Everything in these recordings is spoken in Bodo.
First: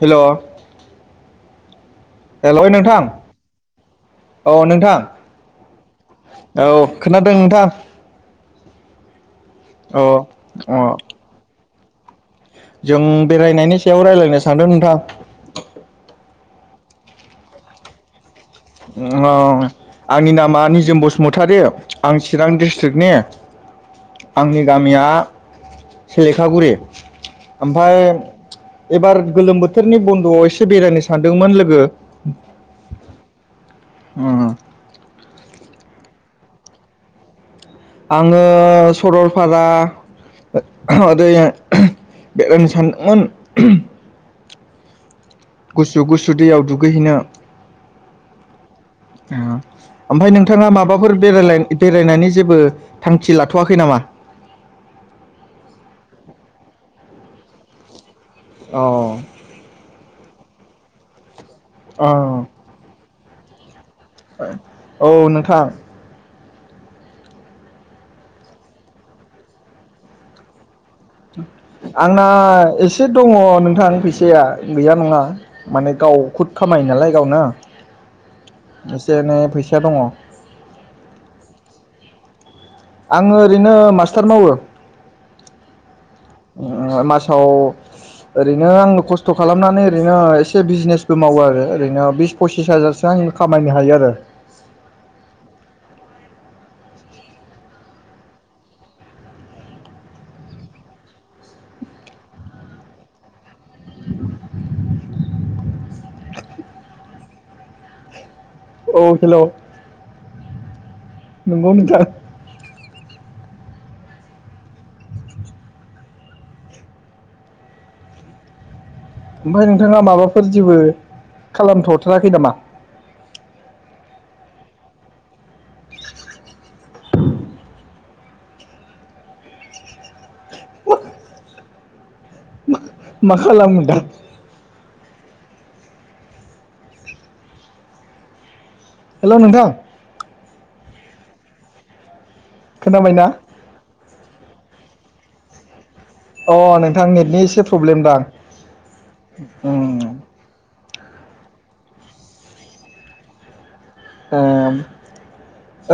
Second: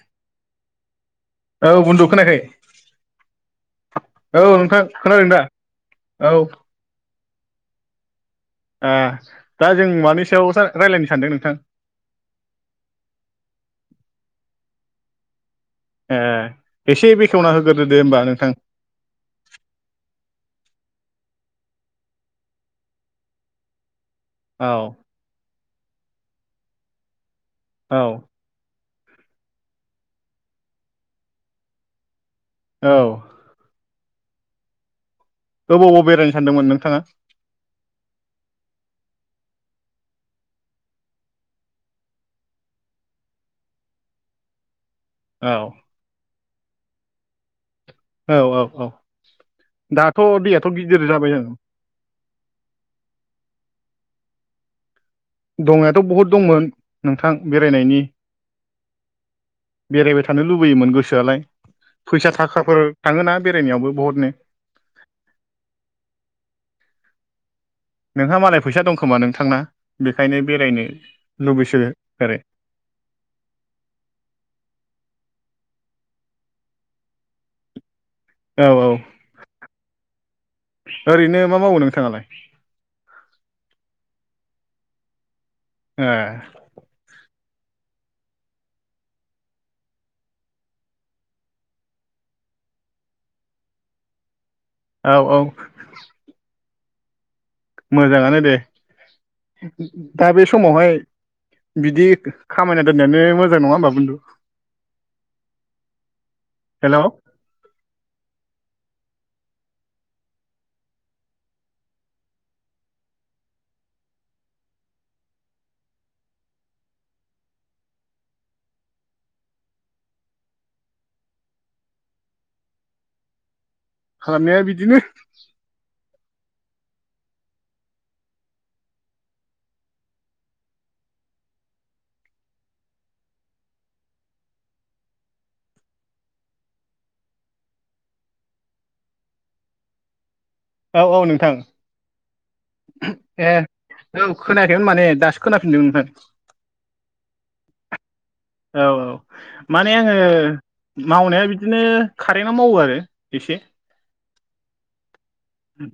हेल'। औ बुन्दु। खोनायाखै हेल' नोंथां औ नोंथां औ। खोनादों नोंथां। ओ दा जों औ मानि सायाव सार अ रायज्लायनो सानदों नोंथां? जों बेरायनायनि सायाव रायज्लायनो सानदों नोंथां। ए एसे बेखेवना होग्रोदो दे होमबा नोंथां। औ आंनि नामा निजोम बसुमतारी आं चिरां डिस्ट्रिक्टनि। आंनि औ गामिया सिलेखागुरि ओमफाय। औ एबार गोलोम बोथोरनि बन्द'आव एसे बेरायनो सानदोंमोन लोगो। औ। उ ओ होबाव होबाव बेरायनो सानदोंमोन नोंथाङा? आङो सरलपारा ओरै बेरायनो सानदोंमोन औ गुसु गुसु दैयाव दुगैहैनो औ औ औ दाथ' ओमफ्राय नोंथाङा दैयाथ' गिदिर माबाफोर जाबाय बे ओं बेरायनायनि जेबो थांखि लाथ'वाखै नामा? दंनायाथ' बहुद दंमोन नोंथां बेरायनायनि अ बेरायबाय थानो लुबैयोमोन गोसोआलाय औ फैसा थाखाफोर थाङोना बेरायनायावबो बहुदनो औ नोंथां नोंहा मालाय फैसा दंखोमा नोंथांना बेखायनो बेरायनो लुबैसो आंना आरो एसे दङ नोंथां फैसाया गैया नङा माने गाव खुद खामायो नालाय गावनो औ औ एसे एनै फैसा दङ। ओरैनो मा मावो नोंथाङालाय आङो ओरैनो मास्टार मावो। ए औ ओरैनो आंबो खस्थ' खालामनानै ओरैनो एसे बिजनेसबो मावो आरो ओरैनो बिस फसिस हाजारसो आ खामायनो हायो आरो औ औ मोजाङानो दे दा बे समावहाय बिदि खामायना दोननायानो मोजां नङा होमबा बनदु हेल' अ हेल' नंगौ नोंथां। ओमफ्राय नोंथाङा माबाफोर जेबो खालामथ'थाराखै नामा? खालामनाया बिदिनो। अ। मा -मा खालामगोन दा? हेल' नोंथां। औ औ नोंथां खोनाबायना ए औ खोनायाखैमोन माने दासो खोनाफिनदों ओमफ्राय। अ नोंथां नेटनि एसे प्रब्लेम दां। औ माने आङो मावनाया बिदिनो कारेन्टआव मावो आरो एसे ए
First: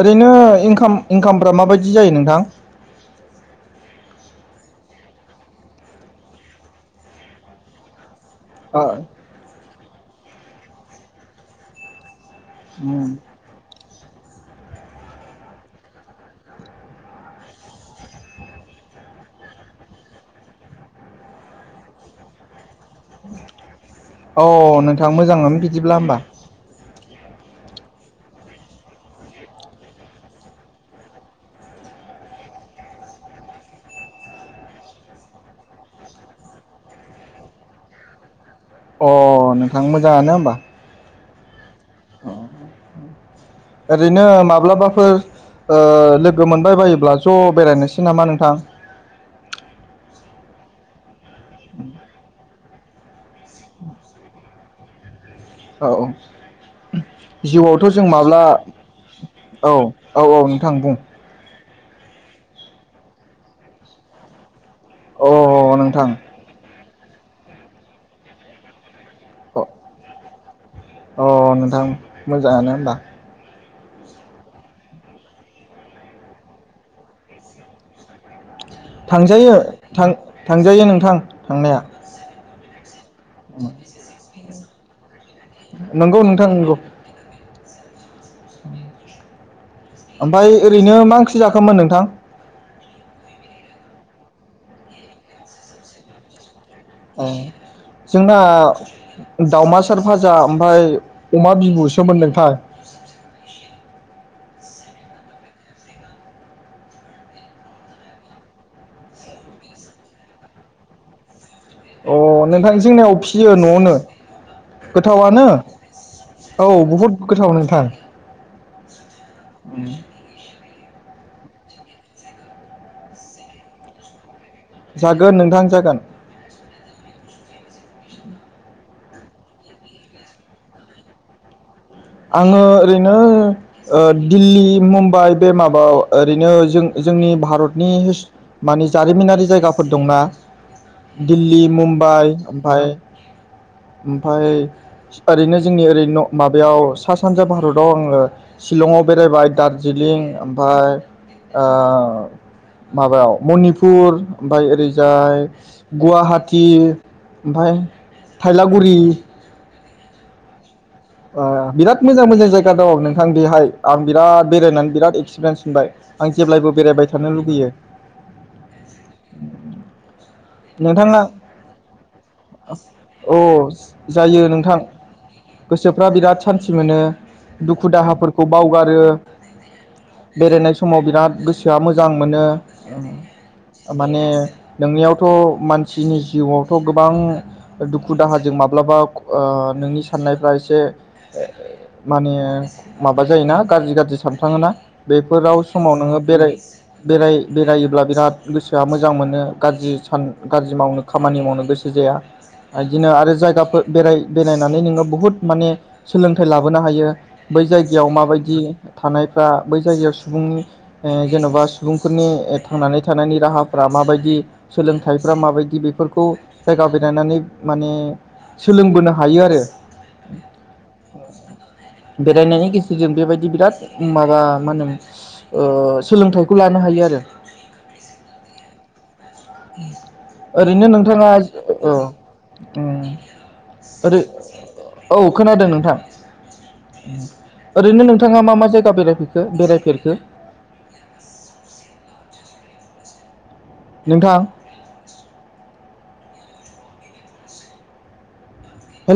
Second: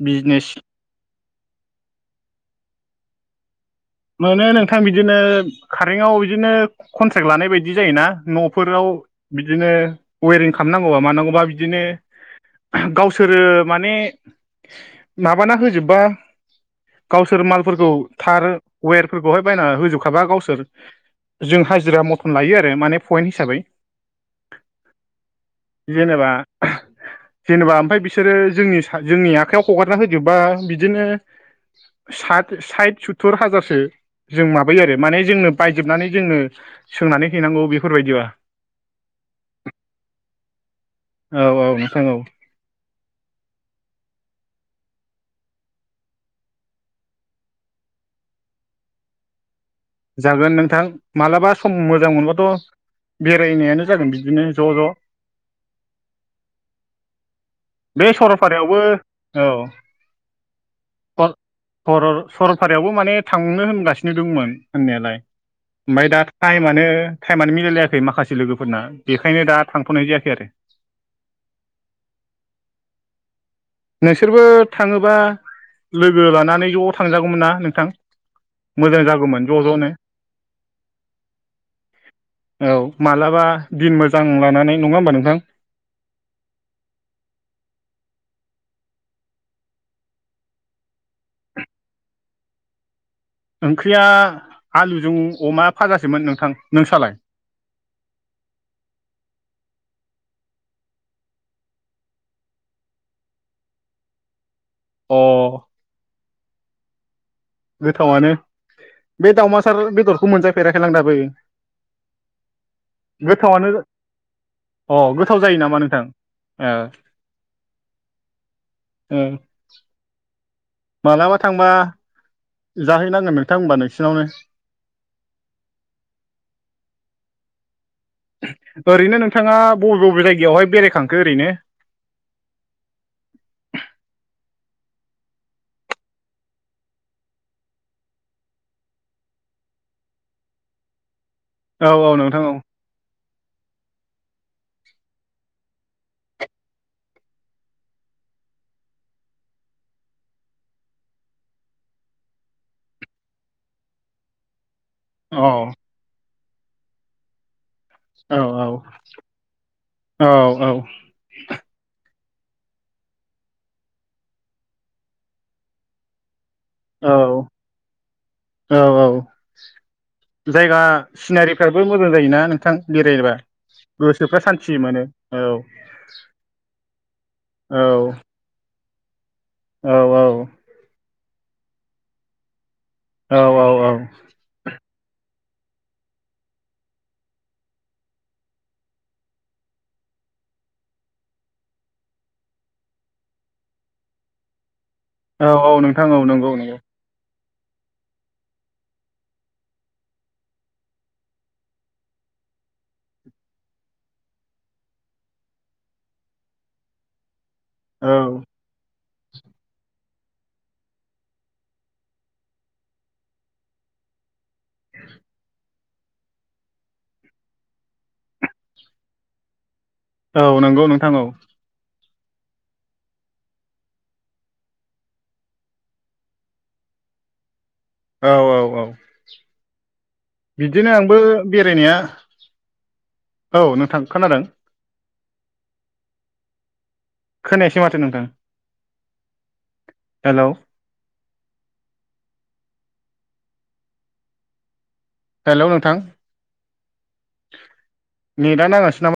ओरैनो बिजनेस इनकाम इनकामफ्रा माबायदि जायो नोंथां? मोनो नोंथां बिदिनो कारेन्टआव बिदिनो कन्ट्रेक्ट लानाय बायदि जायोना। ओ न'फोराव बिदिनो वेरिं खालामनांगौबा मानांगौबा बिदिनो उम अ गावसोरो माने माबाना होजोबबा गावसोर मालफोरखौ थार वेरफोरखौहाय बायना होजोबखाबा गावसोर जों हाजिरा मथन लायो आरो माने पइन्ट हिसाबै नोंथां मोजाङानो बिदिब्ला होमबा जेनेबा जेनेबा ओमफ्राय बिसोरो जोंनि -जोंनि आखाइयाव हगारना होजोबबा बिदिनो सात साइत सतुर हाजार जों माबायो आरो माने जोंनो बायजोबनानै जोंनो सोंनानै हैनांगौ बेफोरबायदिबा। अ नोंथां मोजाङानो होमबा। औ औ। नोंथां औ ओरैनो माब्लाबा ओ लोगो मोनबाय बायोब्ला ज' बेरायनोसै नामा नोंथां? जागोन नोंथां मालाबा सम मोजां मोनबाथ' बेरायनायानो जागोन बिदिनो ज' ज'। औ औ। जिउआवथ' बे जों माब्ला सरलपारायावबो औ औ औ नोंथां बुं सरल-सरलपारायावबो माने थांनो होनगासिनो दंमोन। होननायालाय अ नोंथां ओमफ्राय दा टाइमानो -टाइमानो मिलायलायाखै माखासे लोगोफोरना। बेखायनो दा थांथ'नाय जायाखै आरो। अ नोंथां मोजाङानो होमबा। नोंसोरबो थाङोबा लोगो लानानै ज' थांजागौमोन ना नोंथां। मोजां जागौमोन थांजायो ज' ज'नो थां -थांजायो नोंथां थांनाया। औ माब्लाबा दिन मोजां लानानै नङा होमबा नोंथां। नंगौ नोंथां नंगौ। ओमफाय ओरैनो मा ओंख्रि जाखोमोन नोंथां? ओंख्रिया आलुजों अमा फाजासोमोन नोंथां। नोंसालाय जोंना दावमासार [unintelligible] [unintelligible] ओमफाय अमा बिबुसोमोन नोंथां। अ। गोथावानो बे दावमासार बेदरखौ मोनजाफेराखैलां दाबो। अ नोंथां जोंनिाव फियो गोथावानो न'आवनो अ गोथाव गोथावानो। जायो नामा नोंथां औ ओ बहुद गोथाव नोंथां। ओ। मालाबा थांबा जाहैनांगोन नोंथां होनबा नोंसिनावनो। जागोन नोंथां जागोन। ओरैनो नोंथाङा बबे- बबे जायगायावहाय बेरायखांखो ओरैनो? आंङो ओरैनो ओ दिल्ली मुम्बाइ बे माबाआव ओरैनो जों जोंनि भारतनि माने जारिमिनारि जायगा फोर दंना। [inaudible] दिल्ली औ औ मुम्बाइ नोंथां ओमफाय ओमफाय ओरैनो जोंनि ओरै न' माबायाव सा सानजा भारताव आंङो शिलंआव बेरायबाय दारजिलिं ओमफाय ओ माबायाव मनिपुर ओमफाय ओरै जाय औ गुवाहाटि ओमफाय औ थायलागुरि औ औ औ। ओ बिराद मोजां मोजां जायगा दं नोंथां बेहाय आं बिराद बेरायनानै बिराद एक्सपिरियेन्स मोनबाय आं जेब्लायबो बेरायबाय औ थानो लुगैयो। औ औ। जायगा नोंथाङा सिनारिफ्राबो मोजां जायोना नोंथां बेरायबा औ जायो गोसोफ्रा नोंथां सान्थि मोनो। औ। गोसोफ्रा बिराद सान्थि मोनो औ दुखु दाहाफोरखौ बावगारो। औ बेरायनाय समाव बिराद गोसोआ मोजां मोनो। औ औ माने नोंनियावथ' मानसिनि जिउआवथ' गोबां दुखु दाहाजों माब्लाबा ओ नोंनि साननायफ्रा से माने माबा जायोना गाज्रि गाज्रि सानफ्लांङोना। औ बेफोराव औ समाव नोंथां नोङो औ बेराय नंगौ नंगौ बेराय बेरायोब्ला बिराद गोसोआ मोजां मोनो गाज्रि सान गाज्रि मावनो खामानि मावनो गोसो जाया बिदिनो आरो जायगाफोर बेराय बेरायनानै नोङो बुहुद माने सोलोंथाइ लाबोनो हायो बै जायगायाव औ माबायदि थानायफ्रा बै जायगायाव सुबुंनि ओ जेन'बा सुबुंफोरनि थांनानै थानायनि राहाफ्रा माबायदि सोलोंथाइफ्रा माबायदि बेफोरखौ जायगा बेरायनानै माने सोलोंबोनो हायो आरो। औ नंगौ नोंथां औ। बेरायनायनि गेजेरजों बेबायदि बिराद माबा मा होनो ओ सोलोंथाइखौ लानो हायो आरो। औ औ औ। [inaudible] ओरैनो बिदिनो आंबो नोंथाङा औ बेरायनाया उम औ नोंथां ओरै खोनादों औ खोनादों नोंथां खोनायासै माथो ओरैनो नोंथां नोंथाङा मा मा जायगा बेरायफैखो बेराय रखो? हेलौ नोंथां। हेलौ नोंथां नेटआ नांङासै नामा?